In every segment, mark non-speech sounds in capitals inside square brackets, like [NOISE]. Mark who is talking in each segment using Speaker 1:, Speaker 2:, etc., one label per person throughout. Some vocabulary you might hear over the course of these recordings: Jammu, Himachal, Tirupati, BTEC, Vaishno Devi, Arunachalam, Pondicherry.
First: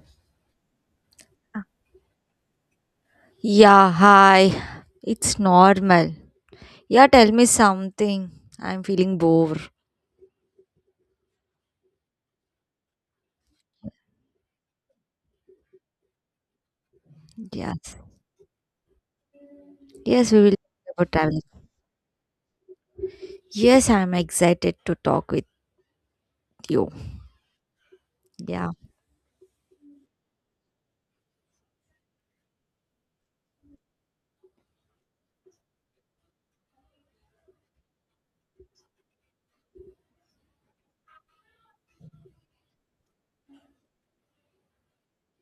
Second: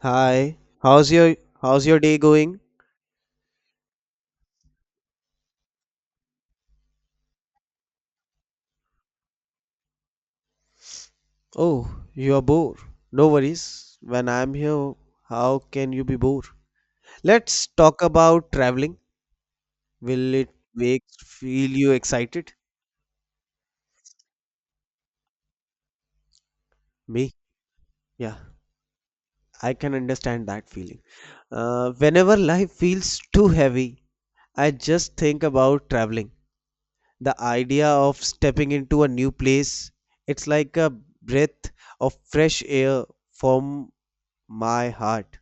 Speaker 1: Hi, how's your how's your day going?
Speaker 2: Yeah, hi. It's normal. Yeah, tell me something. I'm feeling bored.
Speaker 1: Oh, you are bored. No worries. When I'm here, how can you be bored? Let's
Speaker 2: Yes.
Speaker 1: talk about traveling. Will
Speaker 2: Yes, we
Speaker 1: it
Speaker 2: will talk
Speaker 1: make
Speaker 2: about traveling.
Speaker 1: feel you excited?
Speaker 2: Yes, I'm excited to talk with you.
Speaker 1: Me? Yeah,
Speaker 2: Yeah.
Speaker 1: I can understand that feeling. Whenever life feels too heavy, I just think about traveling. The idea of stepping into a new place, it's like a breath of fresh air from my heart.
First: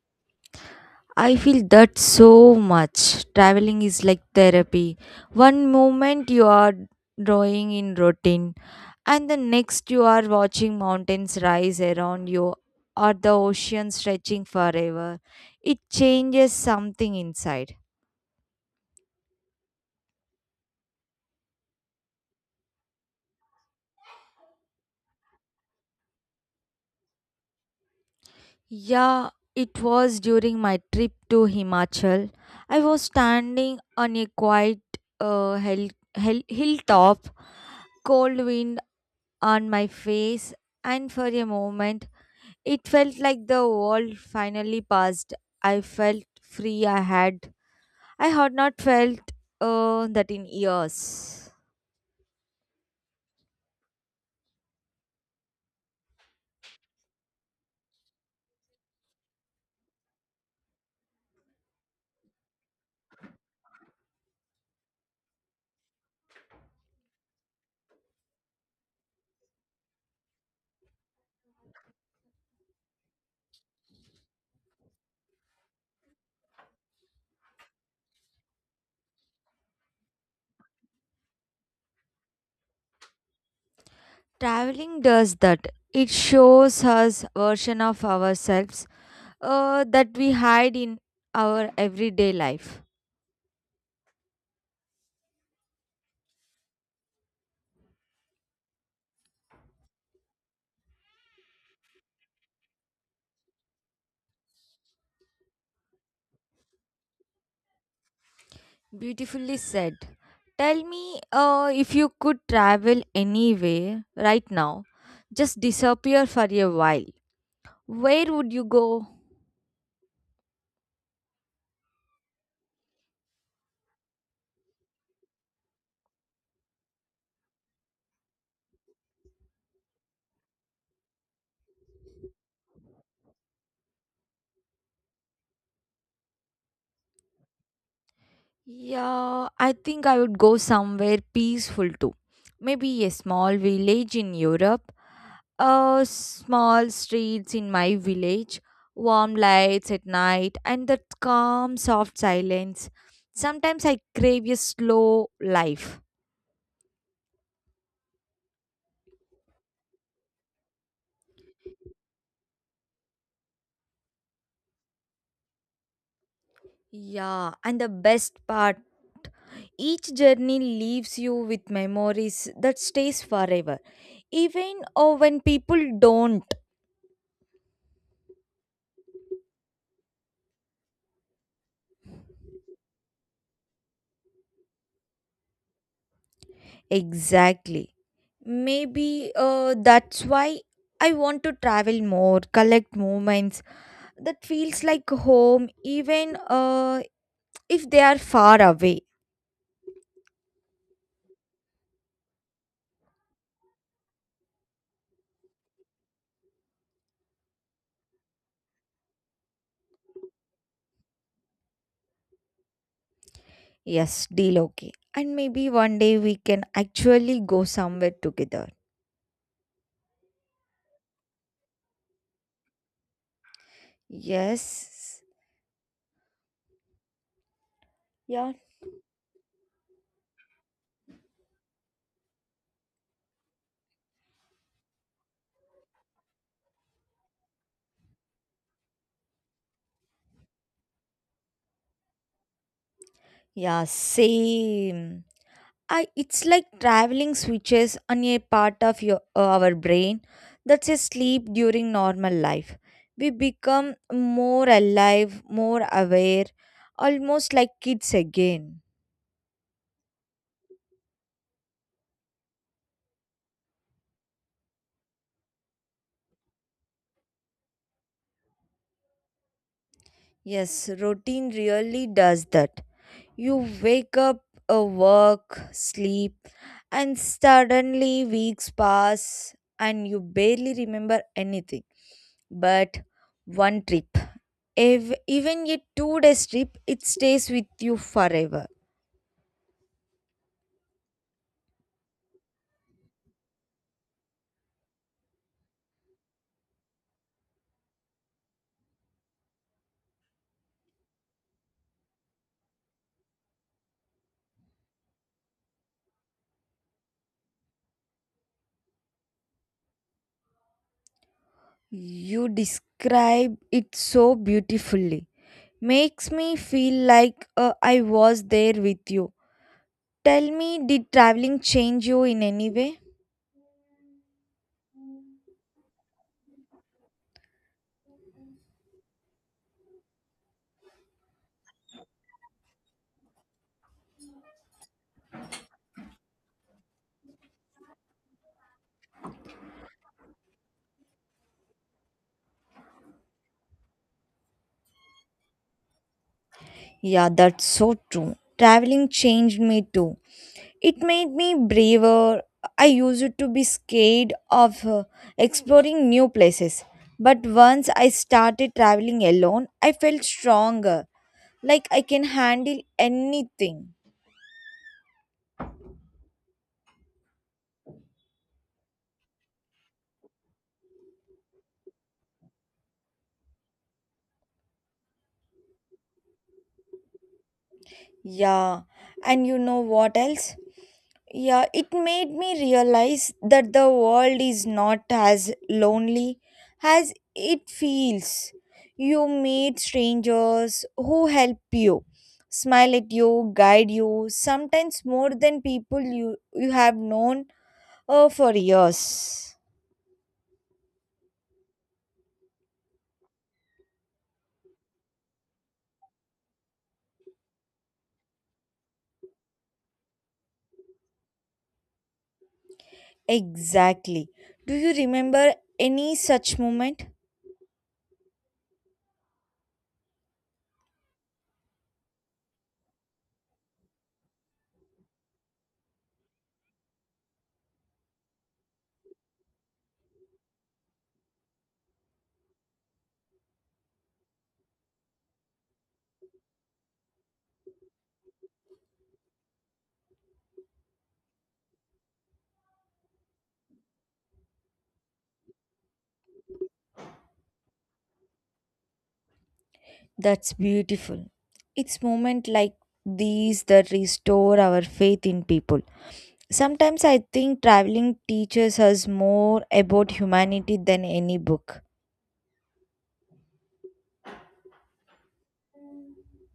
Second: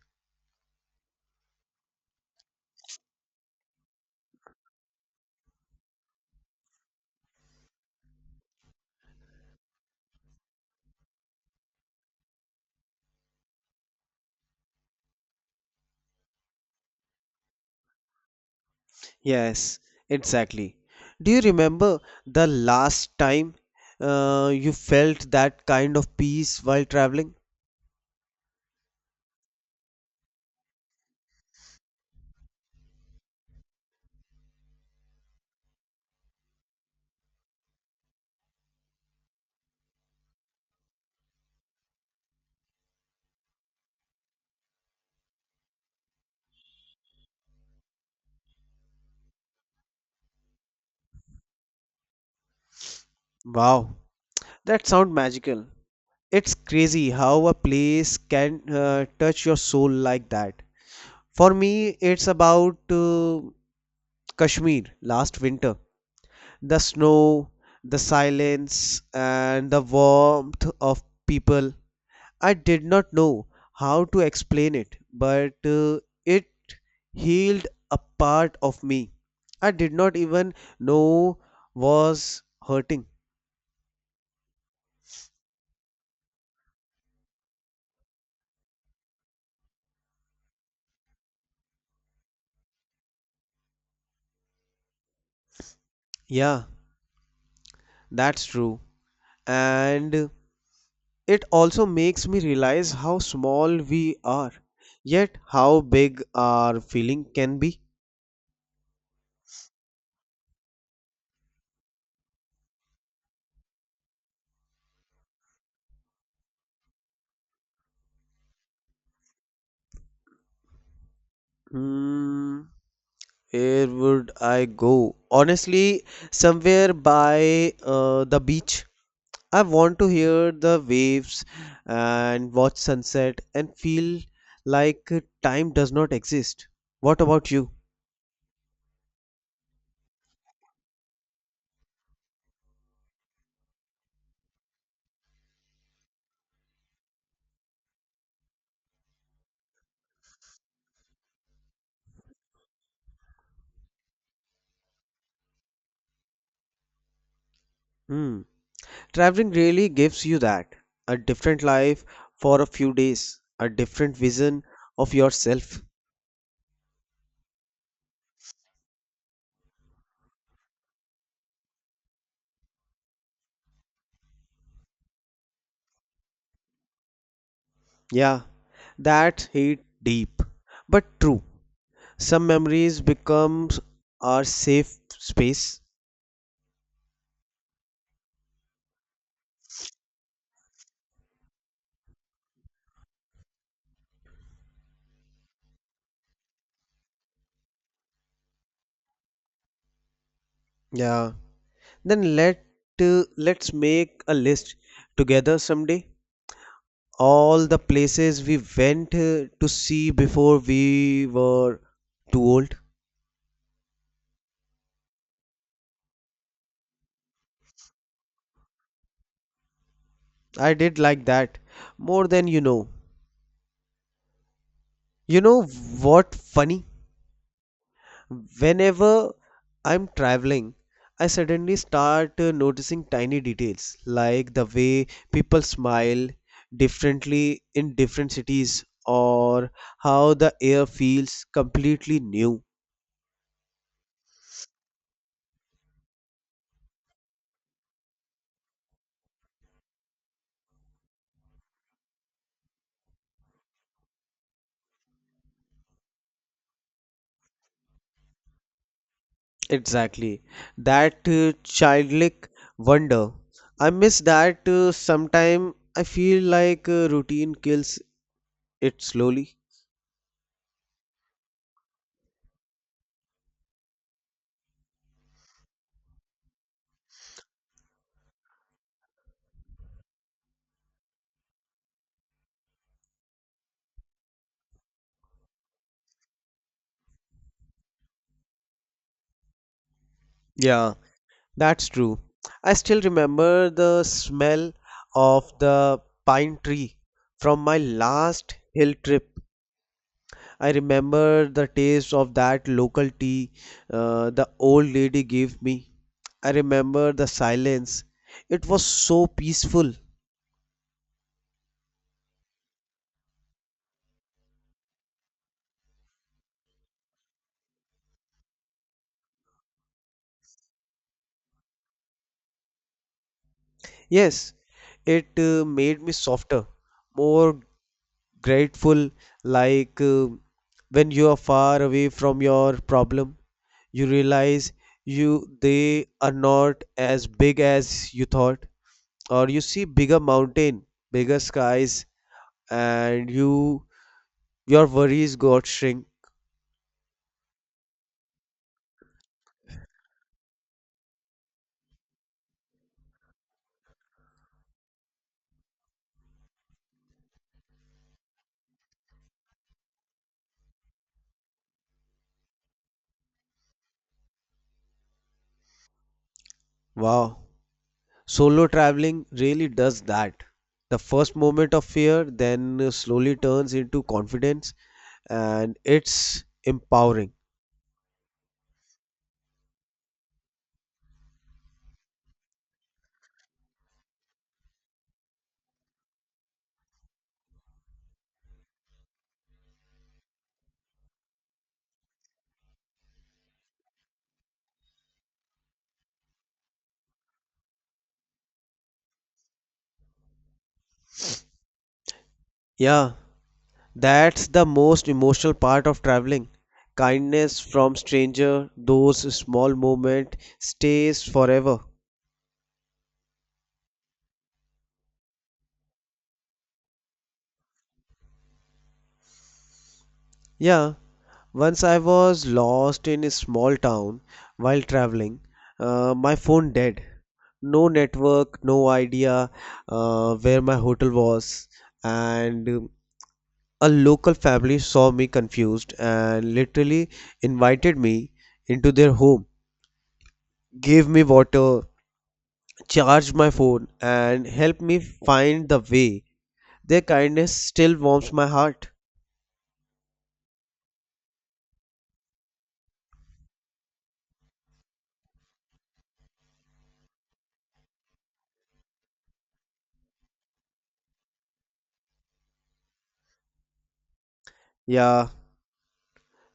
Speaker 2: I feel that so much. Traveling is like therapy. One moment you are drawing in routine, and the next you are watching mountains rise around you or the ocean stretching forever. It changes something inside.
Speaker 1: Yes, exactly. Do you remember the last time you felt that kind of peace while traveling?
Speaker 2: Yeah, it was during my trip to Himachal. I was standing on a quiet uh, hill, hilltop, cold wind on my face, and for a moment it felt like the world finally passed. I felt free. I had not felt that in years.
Speaker 1: Wow, that sound magical. It's crazy how a place can touch your soul like that. For me, it's about Kashmir last winter. The snow, the silence, and the warmth of people. I did not know how to explain it, but it healed a part of me I did not even know was hurting.
Speaker 2: Traveling does that. It shows us version of ourselves that we hide in our everyday life.
Speaker 1: Yeah, that's true. And it also makes me realize how small we are, yet how big our feeling can be.
Speaker 2: Beautifully said. Tell me if you could travel anywhere right now, just disappear for a while. Where would you go?
Speaker 1: Hmm, where would I go? Honestly, somewhere by the beach. I want to hear the waves and watch sunset and feel like time does not exist. What about you?
Speaker 2: Yeah, I think I would go somewhere peaceful too. Maybe a small village in Europe, small streets in my village, warm lights at night, and that calm, soft silence. Sometimes I crave a slow life.
Speaker 1: Hmm. Traveling really gives you that a different life for a few days, a different vision of yourself.
Speaker 2: Yeah, and the best part, each journey leaves you with memories that stays forever, even when people don't.
Speaker 1: Yeah, that hit deep, but true. Some memories become our safe space.
Speaker 2: Exactly. Maybe that's why I want to travel more, collect moments that feels like home, even if they are far away.
Speaker 1: Yeah. Then let's make a list together someday, all the places we went to see before we were too old.
Speaker 2: Yes, deal okay. And maybe one day we can actually go somewhere together.
Speaker 1: I did like that more than you know.
Speaker 2: Yes.
Speaker 1: You know what funny?
Speaker 2: Yeah.
Speaker 1: Whenever I'm traveling, I suddenly start noticing tiny details like the way people smile differently in different cities or how the air feels completely new.
Speaker 2: Yeah, same. I it's like traveling switches on a part of your our brain that's asleep during normal life. We become more alive, more aware, almost like kids again.
Speaker 1: Exactly. That childlike wonder. I miss that sometime. I feel like routine kills it slowly.
Speaker 2: Yes, routine really does that. You wake up, work, sleep, and suddenly weeks pass and you barely remember anything. But one trip. If, Even a 2-day trip, it stays with you forever.
Speaker 1: Yeah, that's true. I still remember the smell of the pine tree from my last hill trip. I remember the taste of that local tea, the old lady gave me. I remember the silence. It was so peaceful.
Speaker 2: You describe it so beautifully. Makes me feel like I was there with you. Tell me, did traveling change you in any way?
Speaker 1: Yes, it made me softer, more grateful. Like when you are far away from your problem, you realize you they are not as big as you thought, or you see bigger mountain, bigger skies, and your worries got shrink.
Speaker 2: Yeah, that's so true. Traveling changed me too. It made me braver. I used to be scared of exploring new places. But once I started traveling alone, I felt stronger. Like I can handle anything.
Speaker 1: Wow, solo traveling really does that. The first moment of fear then slowly turns into confidence, and it's empowering.
Speaker 2: Yeah, and you know what else? Yeah, it made me realize that the world is not as lonely as it feels. You meet strangers who help you, smile at you, guide you, sometimes more than people you have known for years.
Speaker 1: Yeah, that's the most emotional part of traveling. Kindness from stranger, those small moment stays forever.
Speaker 2: Exactly. Do you remember any such moment?
Speaker 1: Yeah, once I was lost in a small town while traveling, my phone dead. No network, no idea where my hotel was, and a local family saw me confused and literally invited me into their home, gave me water, charged my phone, and helped me find the way. Their kindness still warms my heart.
Speaker 2: That's beautiful. It's moment like these that restore our faith in people. Sometimes I think traveling teaches us more about humanity than any book.
Speaker 1: Yeah,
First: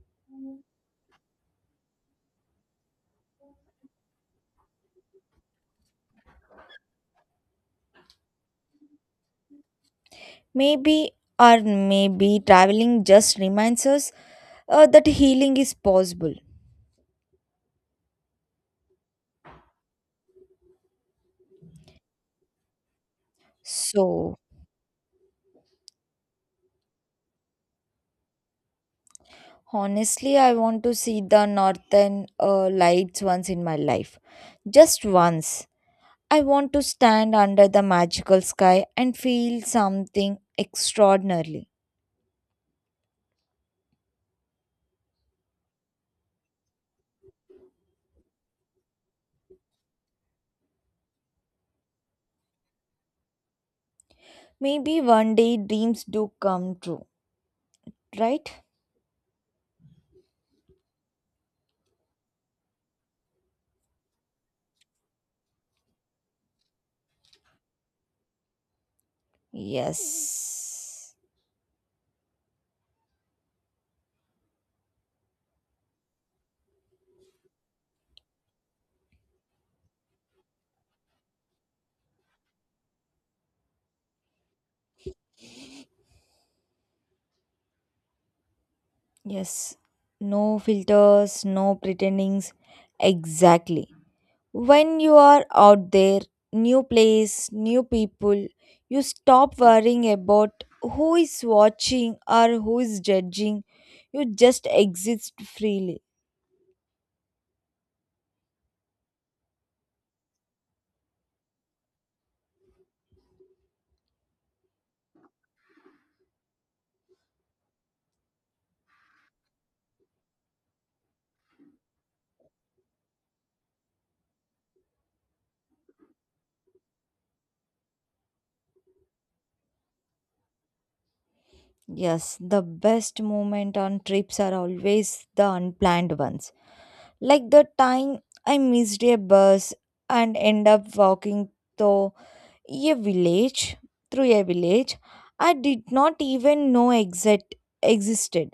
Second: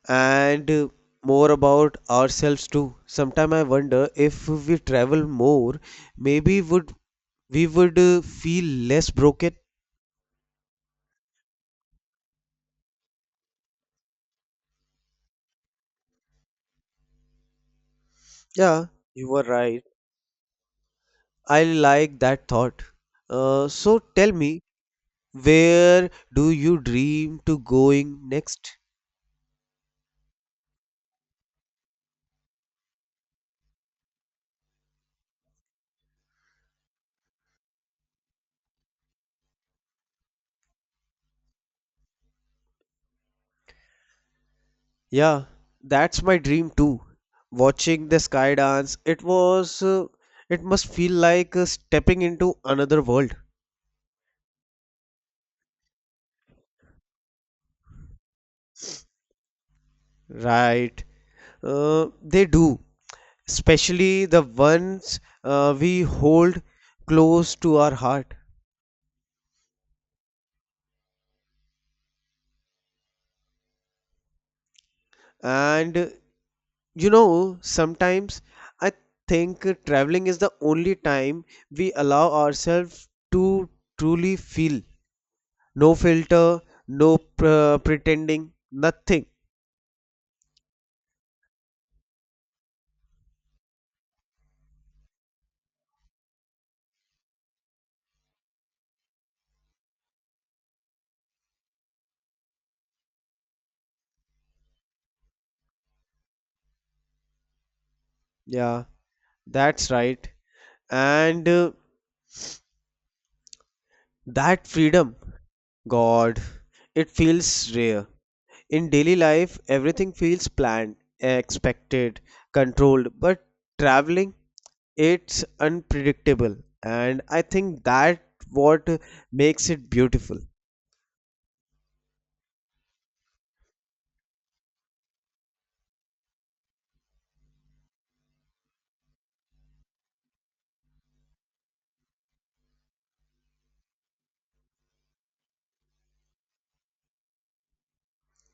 Speaker 1: and more about ourselves too. Sometimes I wonder if we travel more, maybe would we would feel less broken.
Speaker 2: Maybe, or maybe traveling just reminds us that healing is possible.
Speaker 1: Yeah, you were right. I like that thought. So tell
Speaker 2: So,
Speaker 1: me, where do you dream to going next?
Speaker 2: honestly, I want to see the northern lights once in my life. Just once. I want to stand under the magical sky and feel something extraordinary.
Speaker 1: Yeah, that's my dream too. Watching the sky dance, it must feel like stepping into another world.
Speaker 2: Maybe one day dreams do come true, right?
Speaker 1: Right. They do, especially the ones we hold close to our heart.
Speaker 2: Yes.
Speaker 1: And sometimes I think traveling is the only time we allow ourselves to truly feel. No filter, no pr pretending, nothing.
Speaker 2: Yes, no filters, no pretendings. Exactly. When you are out there, new place, new people, you stop worrying about who is watching or who is judging. You just exist freely.
Speaker 1: Yeah. That's right. And that freedom, God, it feels rare. In daily life, everything feels planned, expected, controlled, but traveling, it's unpredictable. And I think that what makes it beautiful.
Speaker 2: Yes, the best moment on trips are always the unplanned ones. Like the time I missed a bus and end up walking the a village through a village I did not even know exit existed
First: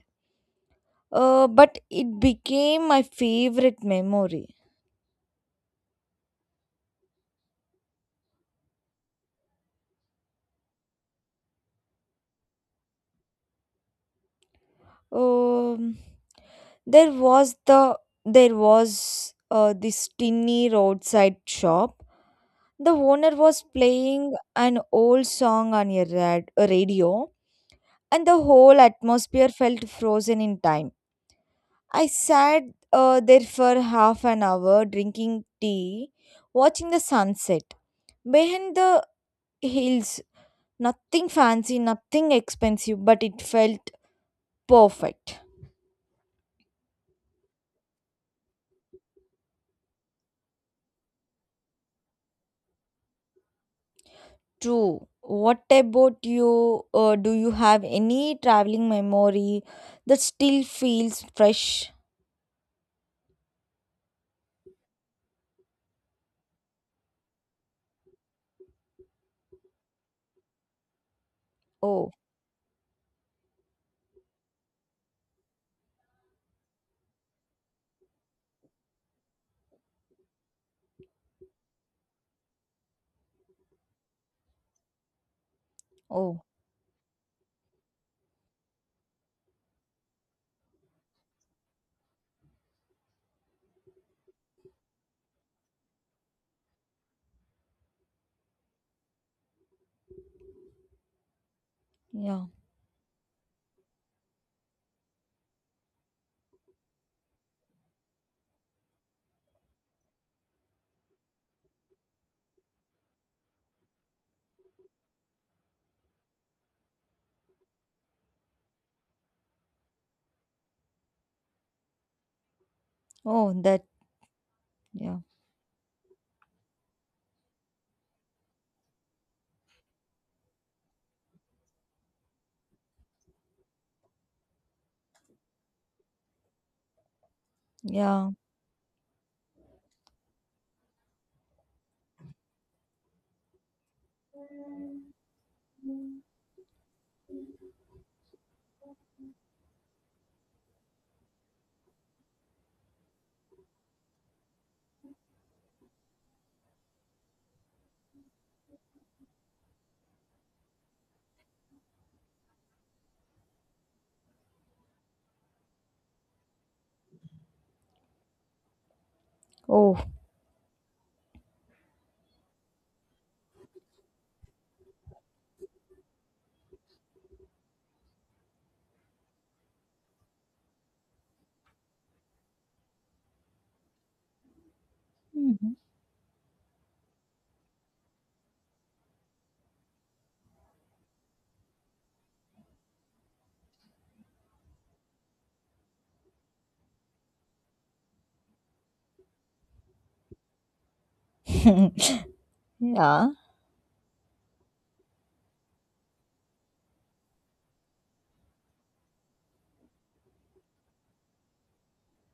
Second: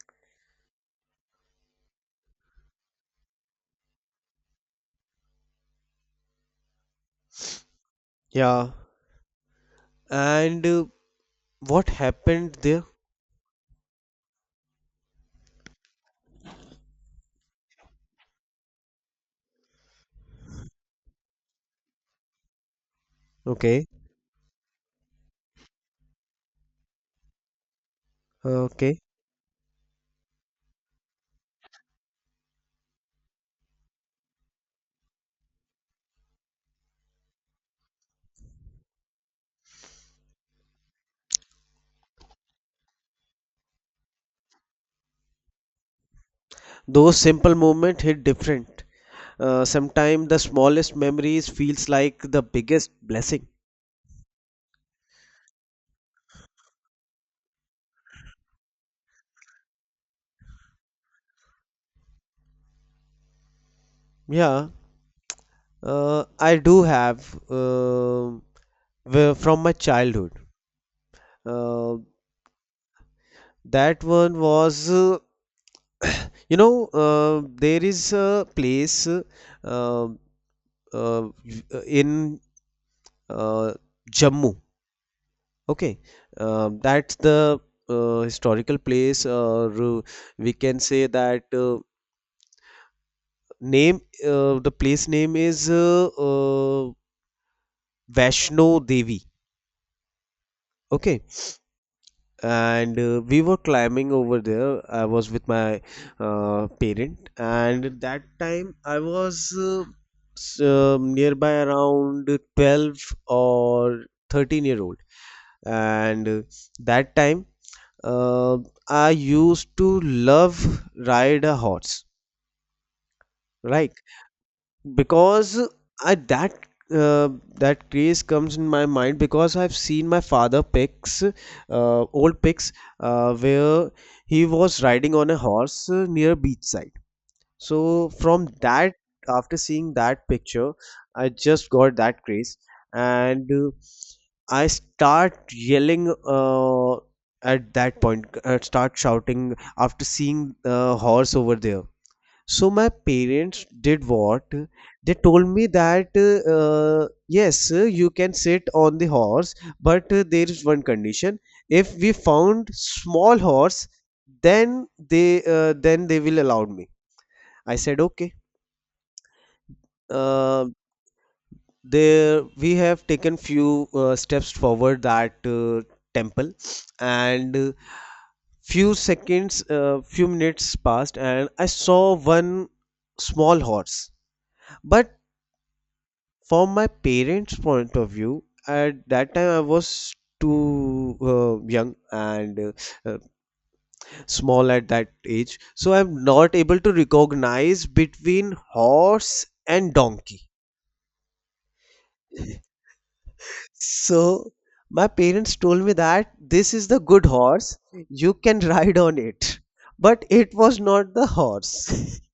Speaker 2: but it became my favorite memory.
Speaker 1: Yeah. And what happened there?
Speaker 2: um, there was the there was this tiny roadside shop. The owner was
Speaker 1: Okay.
Speaker 2: playing an old song on a radio, and the whole
Speaker 1: Okay.
Speaker 2: atmosphere felt frozen in time. I sat there for half an hour drinking tea, watching the sunset. Behind the hills, nothing fancy, nothing expensive, but it felt perfect.
Speaker 1: Those simple moments hit different. Sometimes the smallest memories feels like the biggest blessing.
Speaker 2: True. What about you? Do you have any traveling memory that still feels fresh?
Speaker 1: Yeah, I do have, uh, from my childhood. Uh,
Speaker 2: Oh,
Speaker 1: that one was, [COUGHS] [CLEARS THROAT] there is a place uh, uh, in uh, Jammu. Okay.
Speaker 2: oh,
Speaker 1: That's the historical place, or we can say that name. The place name is Vaishno Devi. Okay,
Speaker 2: yeah.
Speaker 1: and we were climbing over there. I was with my parent, and at that time I was nearby around 12 or 13-year-old, and that time uh, I used to love ride a horse,
Speaker 2: Oh, that,
Speaker 1: right?
Speaker 2: yeah,
Speaker 1: Because I that uh, that craze comes in my mind because I've seen my father pics, old pics, where he was riding on a horse near beachside. So
Speaker 2: yeah.
Speaker 1: from that, after seeing that picture, I just got that craze, and I start yelling at that point. I start shouting after seeing the horse over there. So my parents did what? They told me that yes, you can sit on the horse, but there is one condition. If we found small horse, then they will allow me. I said okay.
Speaker 2: Oh,
Speaker 1: Uh, there we have taken few steps forward that temple, and few minutes passed, and I saw one small horse, but
Speaker 2: [LAUGHS]
Speaker 1: from my parents' point of view, at that time I was too young and uh, uh, small at that age, so I'm not able to recognize between horse and donkey.
Speaker 2: yeah.
Speaker 1: So my parents told me that this is the good horse, you can [LAUGHS] ride on it. But it was not the horse. [LAUGHS]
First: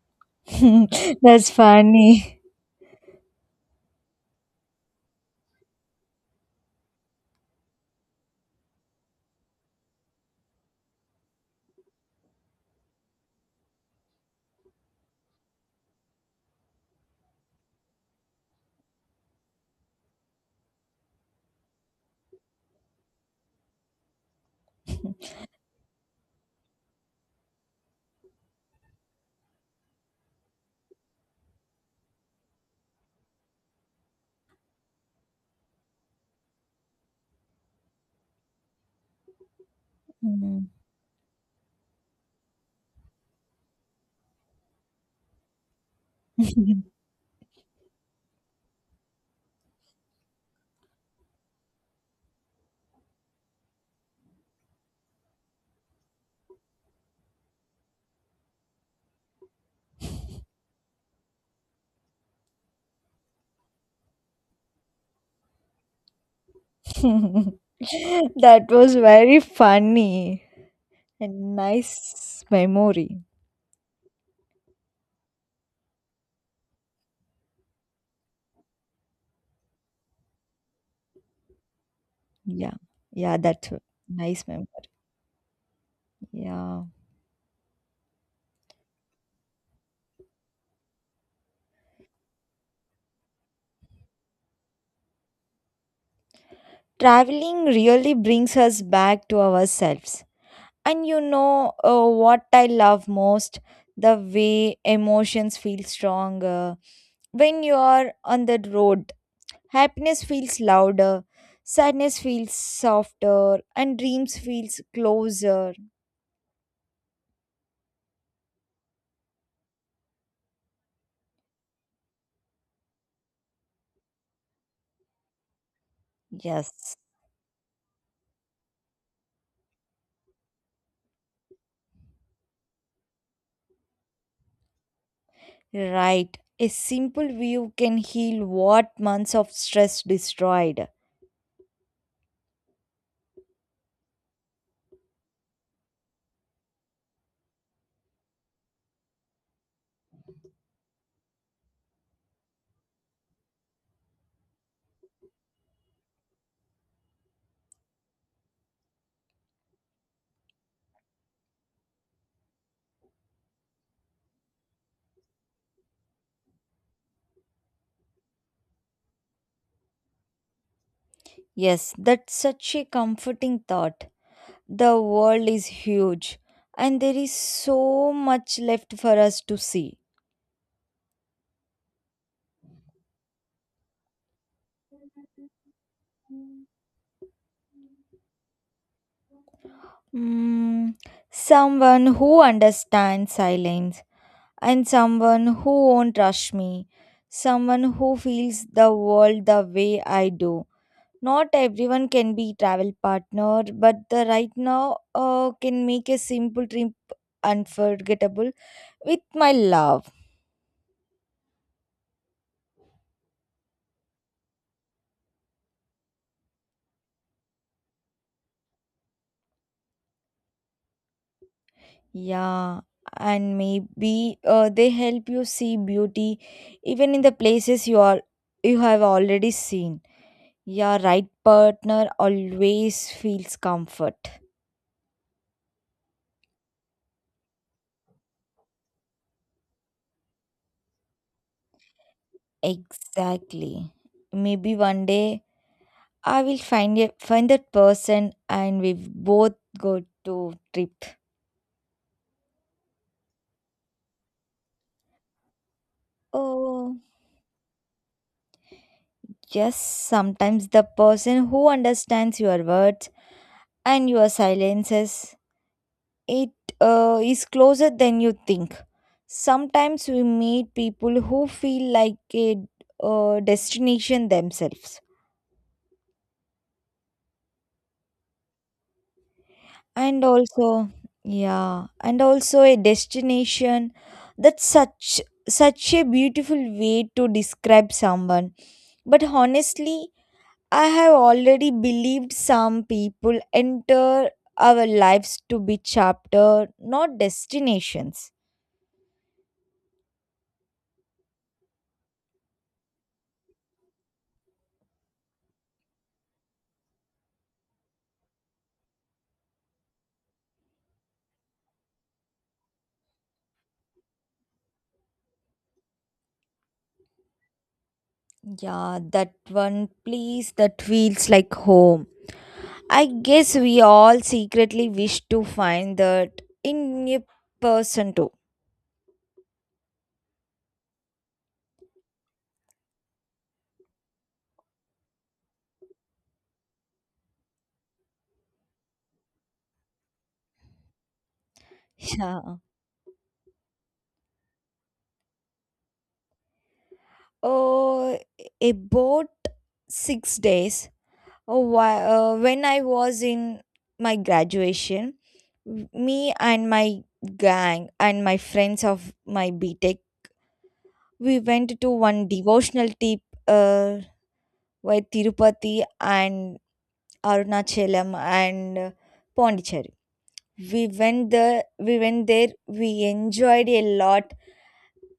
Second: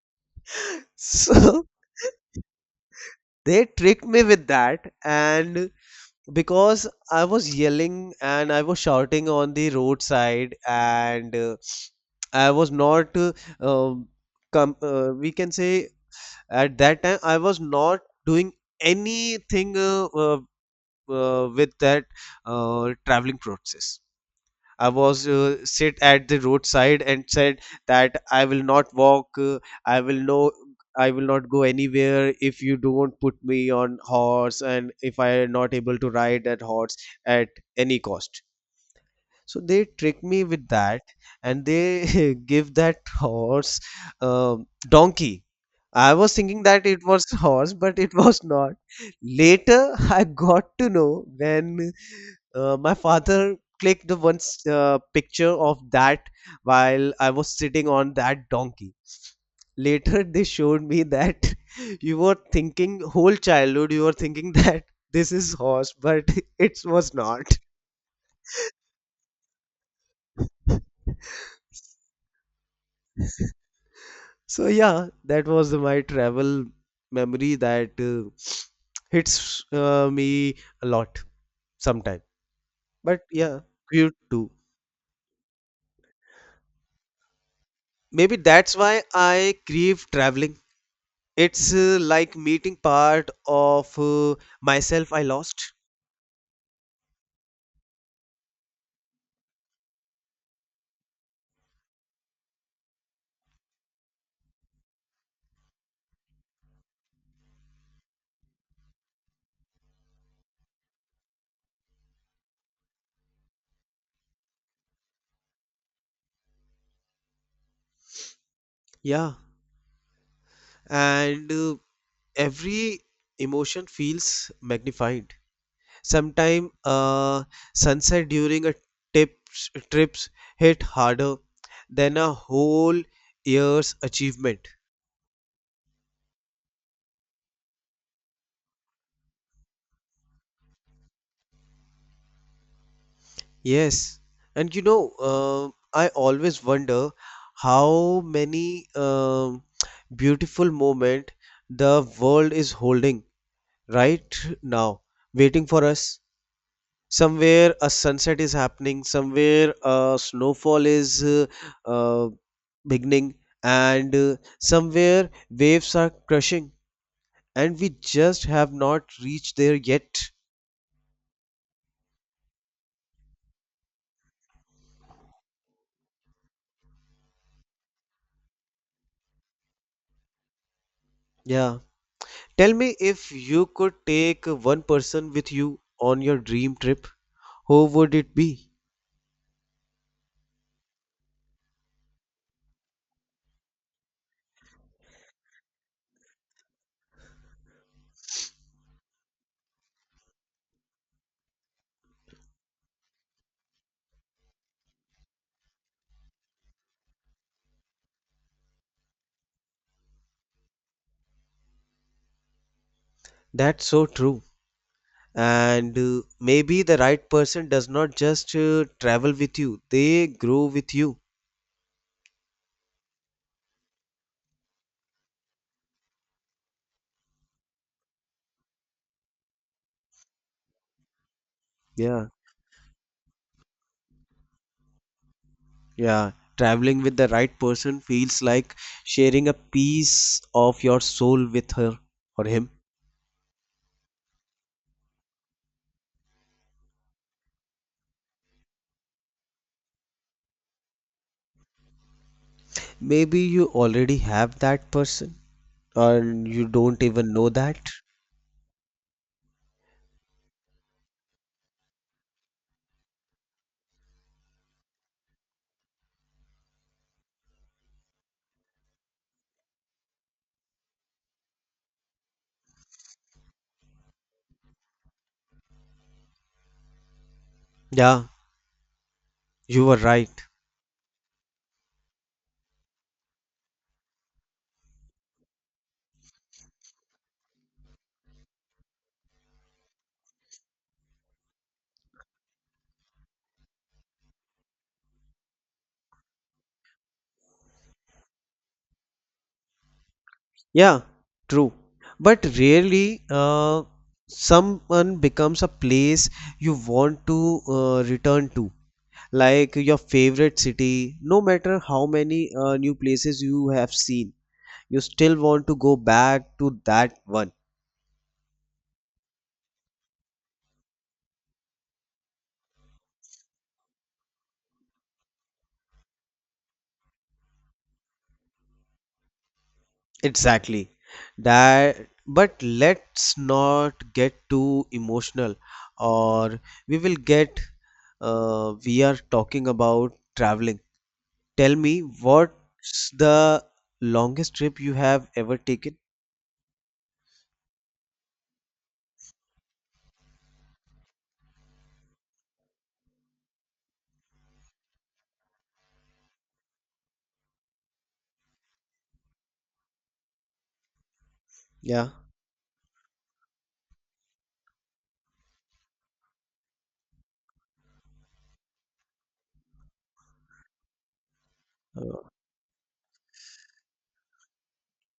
Speaker 2: [LAUGHS] That's
Speaker 1: So
Speaker 2: funny.
Speaker 1: they tricked me with that, and because I was yelling and I was shouting on the roadside, and I was not, um, we can say, at that time, I was not doing anything with that traveling process. I was sit at the roadside and said that I will not walk. i will no I will not go anywhere if you don't put me on horse, and if I am not able to ride that horse at any cost. So they trick me with
Speaker 2: [LAUGHS]
Speaker 1: that, and they [LAUGHS] give that horse, uh, donkey. I was
Speaker 2: [LAUGHS]
Speaker 1: thinking that it was [LAUGHS] horse, but it was not. Later, I got to know when my father clicked the one picture of that while I was sitting on that donkey. Later, they showed me that [LAUGHS] you were thinking whole childhood, you were thinking [LAUGHS] that this is horse, but [LAUGHS] it was not.
Speaker 2: That was very funny and nice memory.
Speaker 1: So yeah, that was my travel memory that [SNIFFS] hits me a lot sometime.
Speaker 2: Yeah,
Speaker 1: But
Speaker 2: yeah,
Speaker 1: yeah,
Speaker 2: that's a
Speaker 1: cute
Speaker 2: nice
Speaker 1: too.
Speaker 2: memory. Yeah.
Speaker 1: Maybe that's why I crave traveling. It's like meeting part of myself I lost.
Speaker 2: Traveling really brings us back to ourselves. And you know what I love most? The way emotions feel stronger. When you are on the road, happiness feels louder, sadness feels softer, and dreams feels closer.
Speaker 1: Yeah, and every emotion feels magnified. Sometimes
Speaker 2: Yes.
Speaker 1: sunset during a trips hit harder than a whole year's achievement.
Speaker 2: Right. A simple view can heal what months of stress destroyed.
Speaker 1: Yes, and I always wonder how many beautiful moment the world is holding right now, waiting for us. Somewhere a sunset is happening, somewhere a snowfall is uh, beginning, and somewhere waves are crushing, and we just have not reached there yet.
Speaker 2: Yes, that's such a comforting thought. The world is huge and there is so much left for us to see.
Speaker 1: Yeah, tell me, if you could take one person with you on your dream trip, who would it be?
Speaker 2: Mm, someone who understands silence and someone who won't rush me. Someone who feels the world the way I do. Not everyone can be travel partner, but the right now can make a simple trip unforgettable with my love.
Speaker 1: That's so true, and maybe the right person does not just travel with you, they grow with you.
Speaker 2: Yeah, and maybe they help you see beauty even in the places you have already seen. Yeah, right partner
Speaker 1: Yeah.
Speaker 2: always feels comfort.
Speaker 1: Yeah, traveling with the right person feels like sharing a piece of your soul with her or him.
Speaker 2: Exactly. Maybe one day I will find that person and we both go to trip.
Speaker 1: Maybe you already have that person and you
Speaker 2: Oh,
Speaker 1: don't even know that.
Speaker 2: yes, sometimes the person who understands your words and your silences it is closer than you think. Sometimes we meet people who feel like a destination themselves.
Speaker 1: Yeah, you were
Speaker 2: And
Speaker 1: right.
Speaker 2: also, yeah, and also a destination. That's such a beautiful way to describe someone. But honestly, I have already believed some people enter our lives to be chapter, not destinations.
Speaker 1: Yeah, true. But really, someone becomes a place you want to return to, like your favorite city, no matter how many new places you have seen. You still want to go back to that one.
Speaker 2: Yeah, that one place that feels like home. I guess we all secretly wish to find that in a person too. [LAUGHS]
Speaker 1: Exactly. That, but let's not get too emotional, or we will get. We are talking about traveling. Tell me,
Speaker 2: Yeah.
Speaker 1: what's the longest trip you have ever taken?
Speaker 2: uh, about 6 days when I was in my graduation. Me and my gang and my friends of my BTEC, we went to
Speaker 1: Yeah.
Speaker 2: one devotional trip uh, by Tirupati and Arunachalam and Pondicherry. We went there. We
Speaker 1: Uh,
Speaker 2: went there. We enjoyed a lot.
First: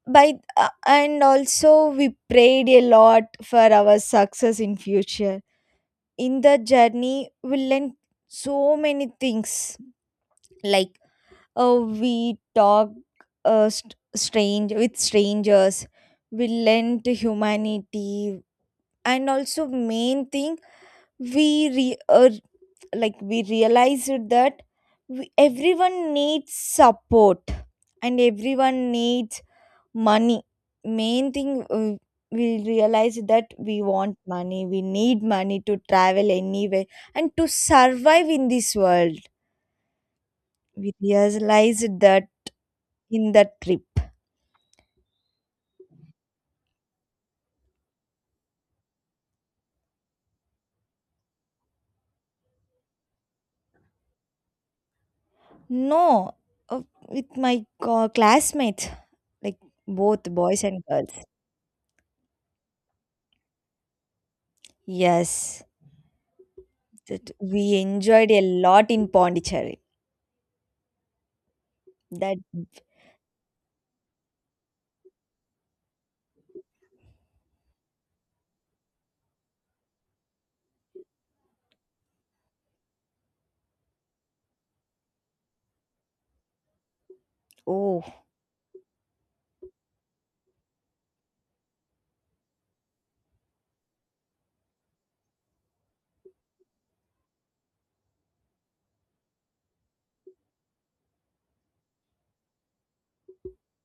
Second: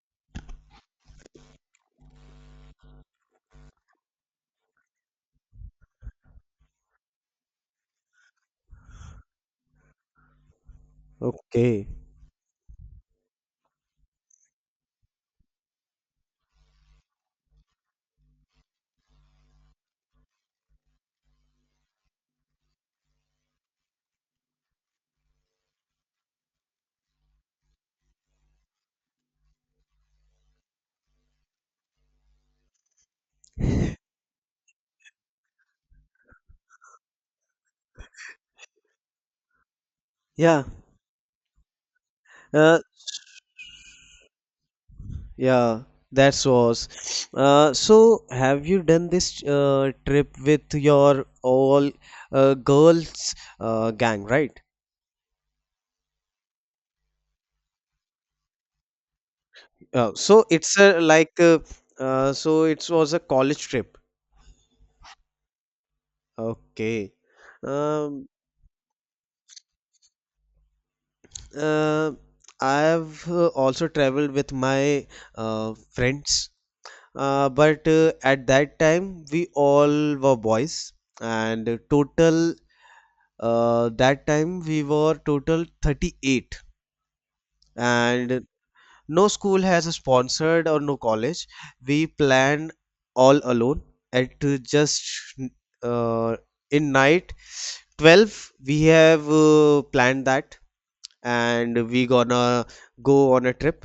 Speaker 2: By and also we prayed a lot for our success in future, in the journey we learn so many things like
Speaker 1: okay.
Speaker 2: we talk uh, st- strange with strangers, we learn to humanity, and also main thing we re- uh, like we realized that everyone needs support and everyone needs money. Main thing we realize that we want money, we need money to travel anywhere and to survive in this world.
Speaker 1: Yeah.
Speaker 2: We realized that
Speaker 1: Uh,
Speaker 2: in that trip.
Speaker 1: yeah. That was. So, have you done this trip with your all girls gang, right?
Speaker 2: No, uh, with my classmates, like
Speaker 1: Oh,
Speaker 2: both
Speaker 1: so
Speaker 2: boys
Speaker 1: it's
Speaker 2: and
Speaker 1: a
Speaker 2: girls.
Speaker 1: like uh, uh, so it was a college trip.
Speaker 2: Yes,
Speaker 1: Okay.
Speaker 2: that we
Speaker 1: Um,
Speaker 2: enjoyed a lot in Pondicherry.
Speaker 1: uh,
Speaker 2: That
Speaker 1: I have also traveled with my friends, but at that time we all were boys, and total that time we were total 38,
Speaker 2: Oh,
Speaker 1: and no school has sponsored or no college. We planned all alone at just uh, in night 12 we have planned that, and we gonna go on a trip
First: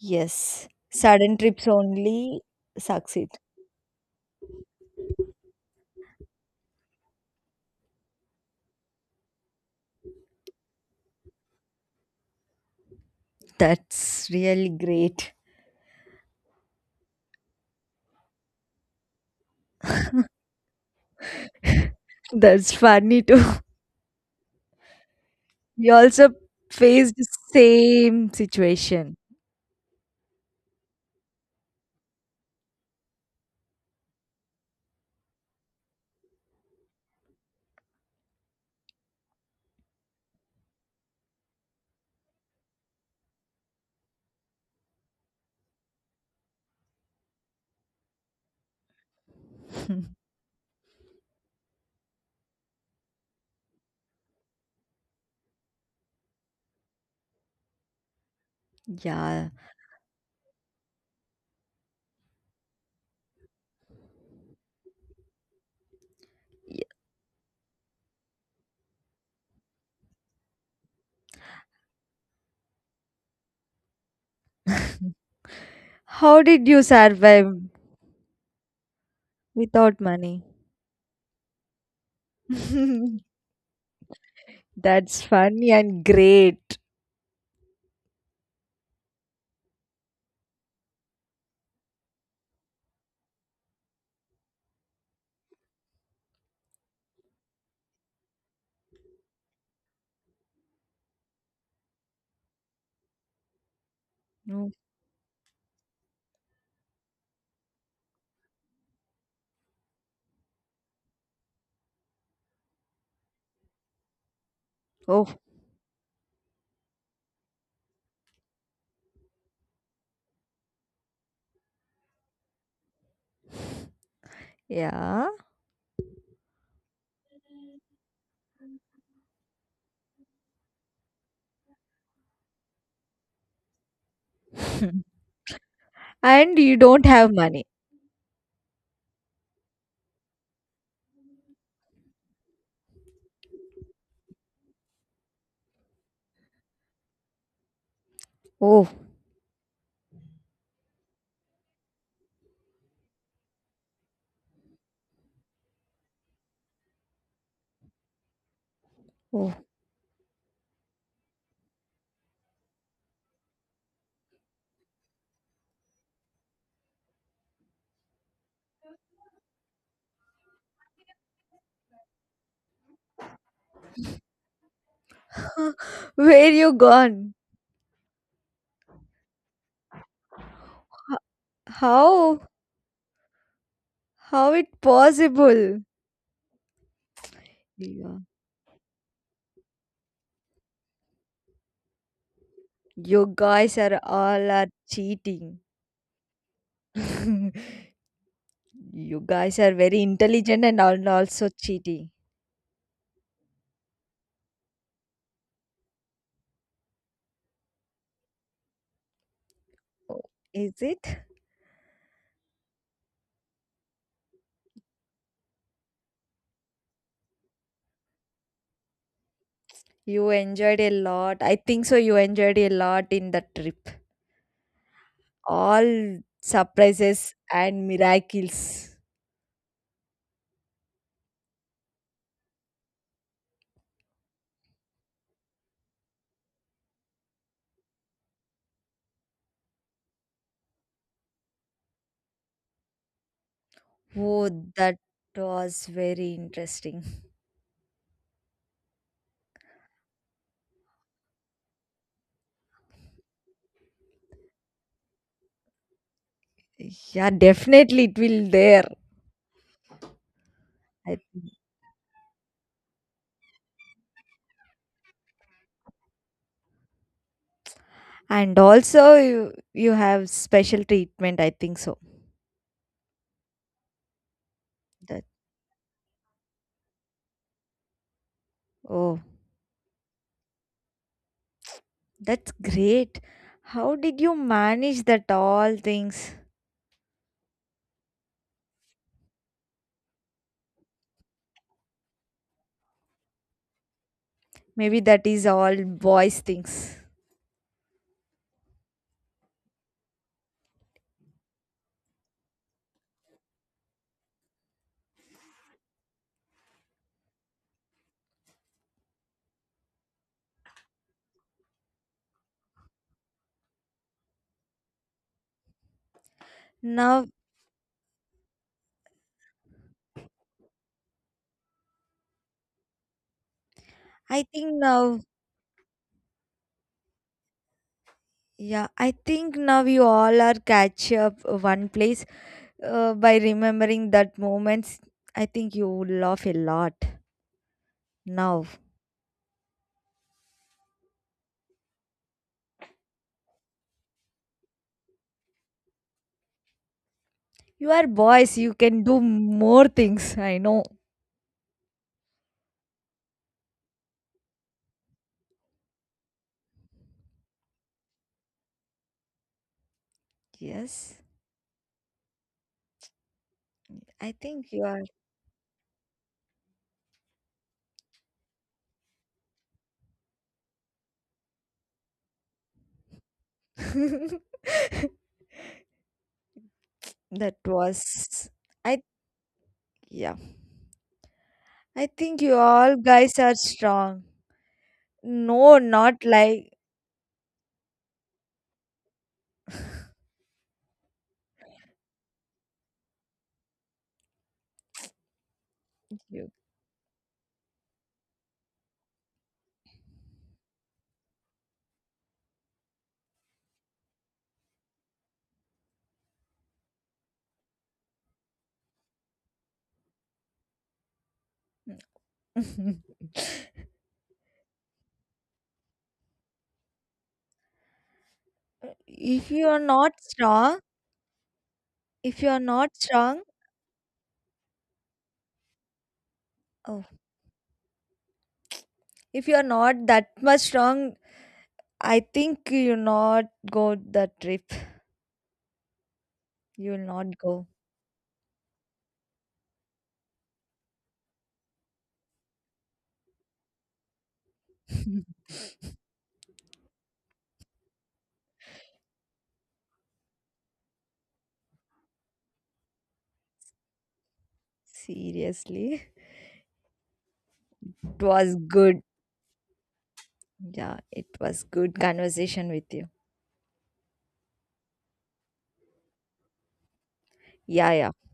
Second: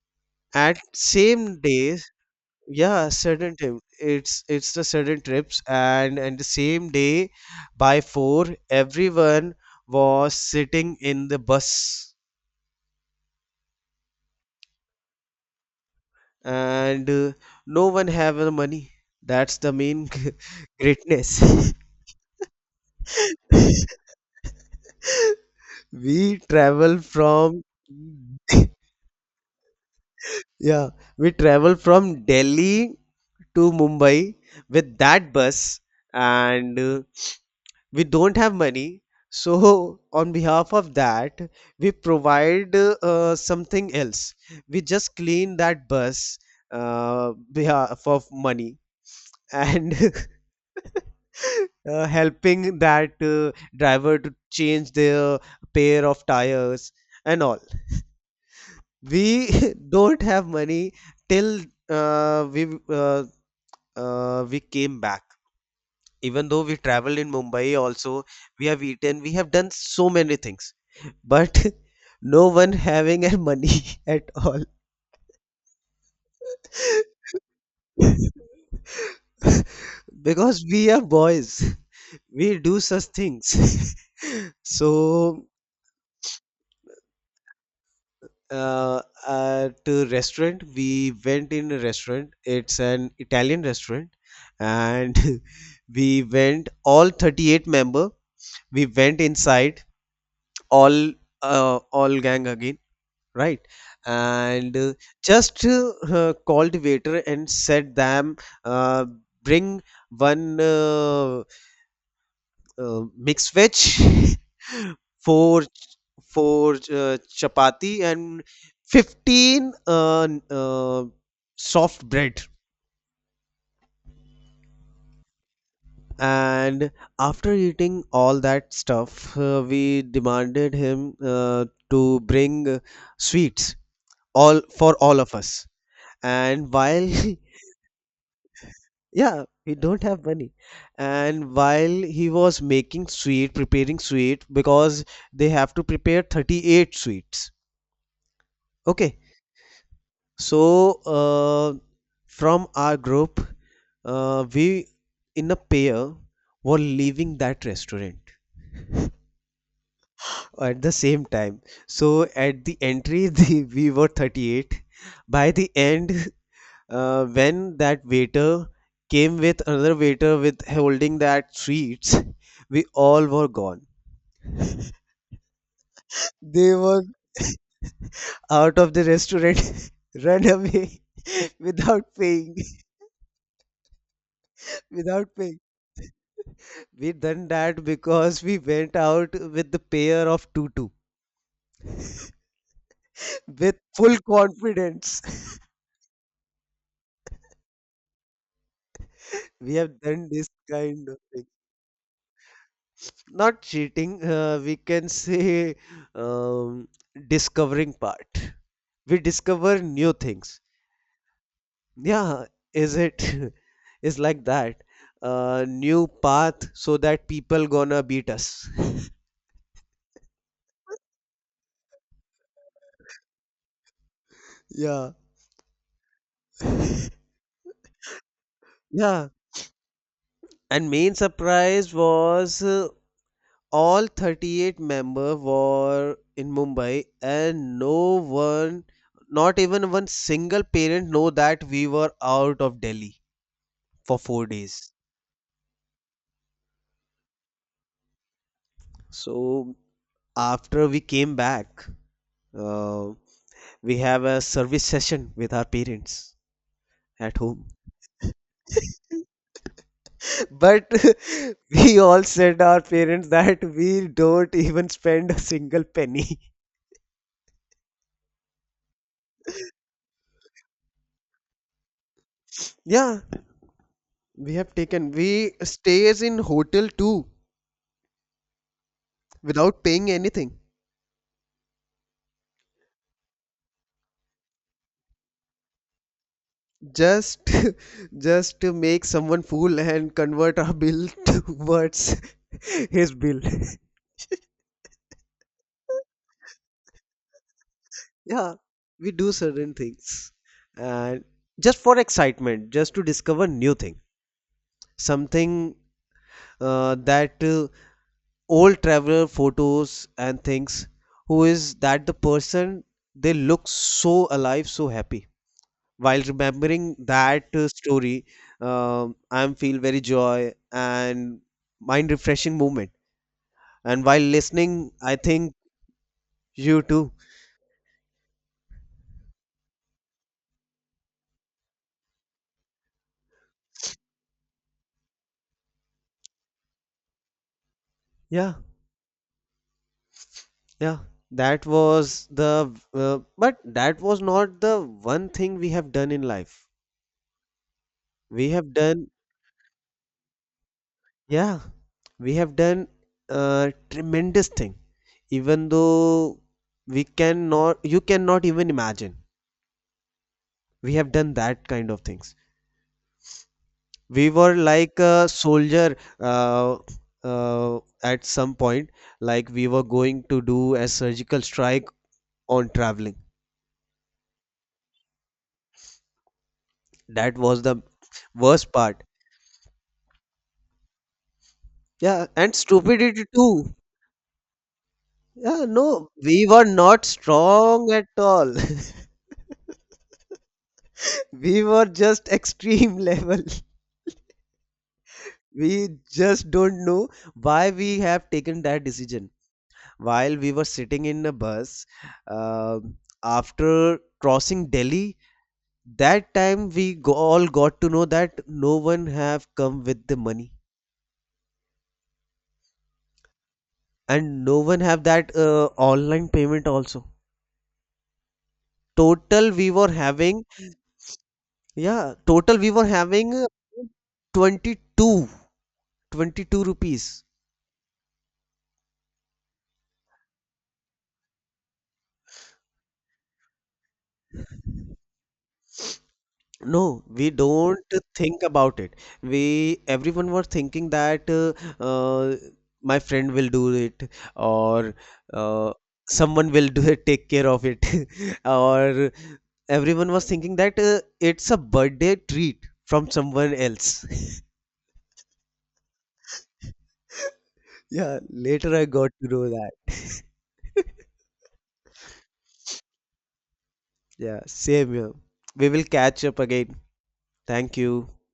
Speaker 2: yes.
Speaker 1: at
Speaker 2: Sudden
Speaker 1: same
Speaker 2: trips
Speaker 1: days.
Speaker 2: only
Speaker 1: Yeah,
Speaker 2: succeed.
Speaker 1: certain trip, it's the certain trips and the same day. By 4, everyone was sitting in the bus,
Speaker 2: That's really great.
Speaker 1: and no one have the money. That's the main [LAUGHS] greatness.
Speaker 2: [LAUGHS] That's funny too. [LAUGHS]
Speaker 1: [LAUGHS]
Speaker 2: We also
Speaker 1: We travel
Speaker 2: faced the
Speaker 1: from.
Speaker 2: same
Speaker 1: [LAUGHS]
Speaker 2: situation.
Speaker 1: Yeah, we travel from Delhi to Mumbai with that bus, and we don't have money. So [LAUGHS] on behalf of that, we provide something else. We just clean that bus, uh, behalf of money, and
Speaker 2: [LAUGHS]
Speaker 1: [LAUGHS] helping that driver to change their pair of tires and all. We
Speaker 2: Yeah.
Speaker 1: [LAUGHS] don't have money till uh, we uh, we came back. Even though we
Speaker 2: Y-
Speaker 1: traveled in Mumbai also, we have eaten, we have done so many things, but [LAUGHS] no one having a money [LAUGHS] at all.
Speaker 2: How did you survive
Speaker 1: [LAUGHS]
Speaker 2: without money?
Speaker 1: Because we are boys, we do such
Speaker 2: [LAUGHS]
Speaker 1: things. [LAUGHS]
Speaker 2: That's
Speaker 1: So,
Speaker 2: funny and great.
Speaker 1: uh, at a restaurant, we went in a restaurant. It's an Italian restaurant, and [LAUGHS] we went all 38 member. We went inside, all all gang again, right,
Speaker 2: Mm.
Speaker 1: and just called waiter and said them, uh, bring one mixed veg, [LAUGHS]
Speaker 2: Oh,
Speaker 1: four four uh, chapati, and 15 soft bread.
Speaker 2: yeah.
Speaker 1: And after eating all that stuff, we demanded him to bring sweets, all for
Speaker 2: [LAUGHS]
Speaker 1: all of us.
Speaker 2: And
Speaker 1: And
Speaker 2: you don't
Speaker 1: while [LAUGHS]
Speaker 2: have money.
Speaker 1: yeah, we don't have money. And while he was making sweet, preparing sweet, because they have to prepare 38 sweets.
Speaker 2: Oh,
Speaker 1: Okay, so, from our group, we in a pair were leaving that restaurant [LAUGHS]
Speaker 2: oh.
Speaker 1: at the same time. So at the entry [LAUGHS] we were 38. By the end, when that waiter came with another waiter with holding that treats, [LAUGHS] we all were gone.
Speaker 2: [LAUGHS] Where
Speaker 1: They
Speaker 2: you
Speaker 1: were
Speaker 2: gone?
Speaker 1: out of the restaurant, [LAUGHS] run away [LAUGHS] without
Speaker 2: How?
Speaker 1: paying.
Speaker 2: How it
Speaker 1: [LAUGHS] Without paying.
Speaker 2: possible?
Speaker 1: We done that
Speaker 2: Yeah.
Speaker 1: because we went out with the pair of tutu
Speaker 2: You
Speaker 1: with
Speaker 2: guys are
Speaker 1: full
Speaker 2: all are
Speaker 1: confidence. [LAUGHS]
Speaker 2: cheating. [LAUGHS] You guys
Speaker 1: We
Speaker 2: are
Speaker 1: have
Speaker 2: very
Speaker 1: done this
Speaker 2: intelligent and
Speaker 1: kind
Speaker 2: all
Speaker 1: of thing.
Speaker 2: also cheating.
Speaker 1: Not cheating, we can say, um, discovering part. We discover new
Speaker 2: Oh,
Speaker 1: things.
Speaker 2: is it?
Speaker 1: Yeah, is it? [LAUGHS] Is like that. New path so that people gonna beat us. [LAUGHS]
Speaker 2: You enjoyed a lot. I think so. You enjoyed a lot in the trip.
Speaker 1: Yeah.
Speaker 2: All surprises and miracles.
Speaker 1: Yeah, and main surprise was, all 38-member were in Mumbai, and no one, not even one single parent know that we were out of Delhi for four
Speaker 2: Oh,
Speaker 1: days.
Speaker 2: that was very interesting.
Speaker 1: So after we came back, uh, we have a service session with our parents
Speaker 2: Yeah,
Speaker 1: at home.
Speaker 2: definitely it will there.
Speaker 1: But
Speaker 2: I think.
Speaker 1: [LAUGHS] we all said our parents that we don't even spend a single penny. [LAUGHS]
Speaker 2: And also you have special treatment. I think so.
Speaker 1: Yeah, we have taken.
Speaker 2: That
Speaker 1: We stays in hotel too
Speaker 2: Oh,
Speaker 1: without paying anything.
Speaker 2: that's great. How did you manage that all things?
Speaker 1: Just [LAUGHS] just to make someone fool and convert our bill [LAUGHS] towards [LAUGHS] his bill.
Speaker 2: Maybe that is all boys things.
Speaker 1: [LAUGHS] Yeah, we do certain things. And just for excitement, just to discover new thing. Something, that old traveler photos and things, who is that the person, they look so alive, so happy while remembering
Speaker 2: Now.
Speaker 1: that story. I feel very joy and mind refreshing moment. And while
Speaker 2: I think
Speaker 1: listening, I
Speaker 2: now.
Speaker 1: think you too.
Speaker 2: Yeah, I think now we all are catch up one place by remembering that moments. I think you will laugh a lot
Speaker 1: Yeah,
Speaker 2: now.
Speaker 1: yeah, that was the, but that was not the one thing we have done in life.
Speaker 2: You are
Speaker 1: We
Speaker 2: boys,
Speaker 1: have
Speaker 2: you can
Speaker 1: done.
Speaker 2: do more things. I know.
Speaker 1: Yeah, we have done a tremendous thing, even though we cannot, you cannot even imagine. We have
Speaker 2: Yes,
Speaker 1: done that kind of things. We
Speaker 2: I
Speaker 1: were
Speaker 2: think you
Speaker 1: like
Speaker 2: are.
Speaker 1: a soldier, at some point, like we were going to do a surgical strike on traveling.
Speaker 2: [LAUGHS]
Speaker 1: That
Speaker 2: That
Speaker 1: was the
Speaker 2: was.
Speaker 1: worst
Speaker 2: I
Speaker 1: part.
Speaker 2: Yeah. I
Speaker 1: Yeah,
Speaker 2: think
Speaker 1: and
Speaker 2: you all
Speaker 1: stupidity
Speaker 2: guys are
Speaker 1: too.
Speaker 2: strong.
Speaker 1: Yeah,
Speaker 2: No,
Speaker 1: no,
Speaker 2: not
Speaker 1: we were
Speaker 2: like
Speaker 1: not strong at all. [LAUGHS] We were just [LAUGHS] extreme level. We
Speaker 2: you.
Speaker 1: just don't know why we have taken that decision. While we were sitting in a bus, um after crossing Delhi, that time we go, all got to know that no one have come with the money,
Speaker 2: [LAUGHS]
Speaker 1: and no one have that online payment also. Total
Speaker 2: If you
Speaker 1: we
Speaker 2: are
Speaker 1: were
Speaker 2: not
Speaker 1: having,
Speaker 2: strong,
Speaker 1: yeah,
Speaker 2: if you
Speaker 1: total
Speaker 2: are
Speaker 1: we were
Speaker 2: not
Speaker 1: having
Speaker 2: strong.
Speaker 1: 22, twenty-two
Speaker 2: Oh,
Speaker 1: rupees.
Speaker 2: if you're not that much strong, I think you'll not go the trip. You'll
Speaker 1: No, we
Speaker 2: not go.
Speaker 1: don't think about it. We everyone were thinking that, uh, my friend will do it, or
Speaker 2: [LAUGHS]
Speaker 1: uh, someone will do it, take care of it, [LAUGHS] or everyone was thinking that, it's a birthday treat from someone else. [LAUGHS]
Speaker 2: Seriously.
Speaker 1: Yeah,
Speaker 2: It was
Speaker 1: later I
Speaker 2: good.
Speaker 1: got to know that.
Speaker 2: Yeah,
Speaker 1: [LAUGHS]
Speaker 2: it was good conversation with you.
Speaker 1: Yeah, same here. We will catch up again. Thank
Speaker 2: Yeah,
Speaker 1: you.
Speaker 2: yeah.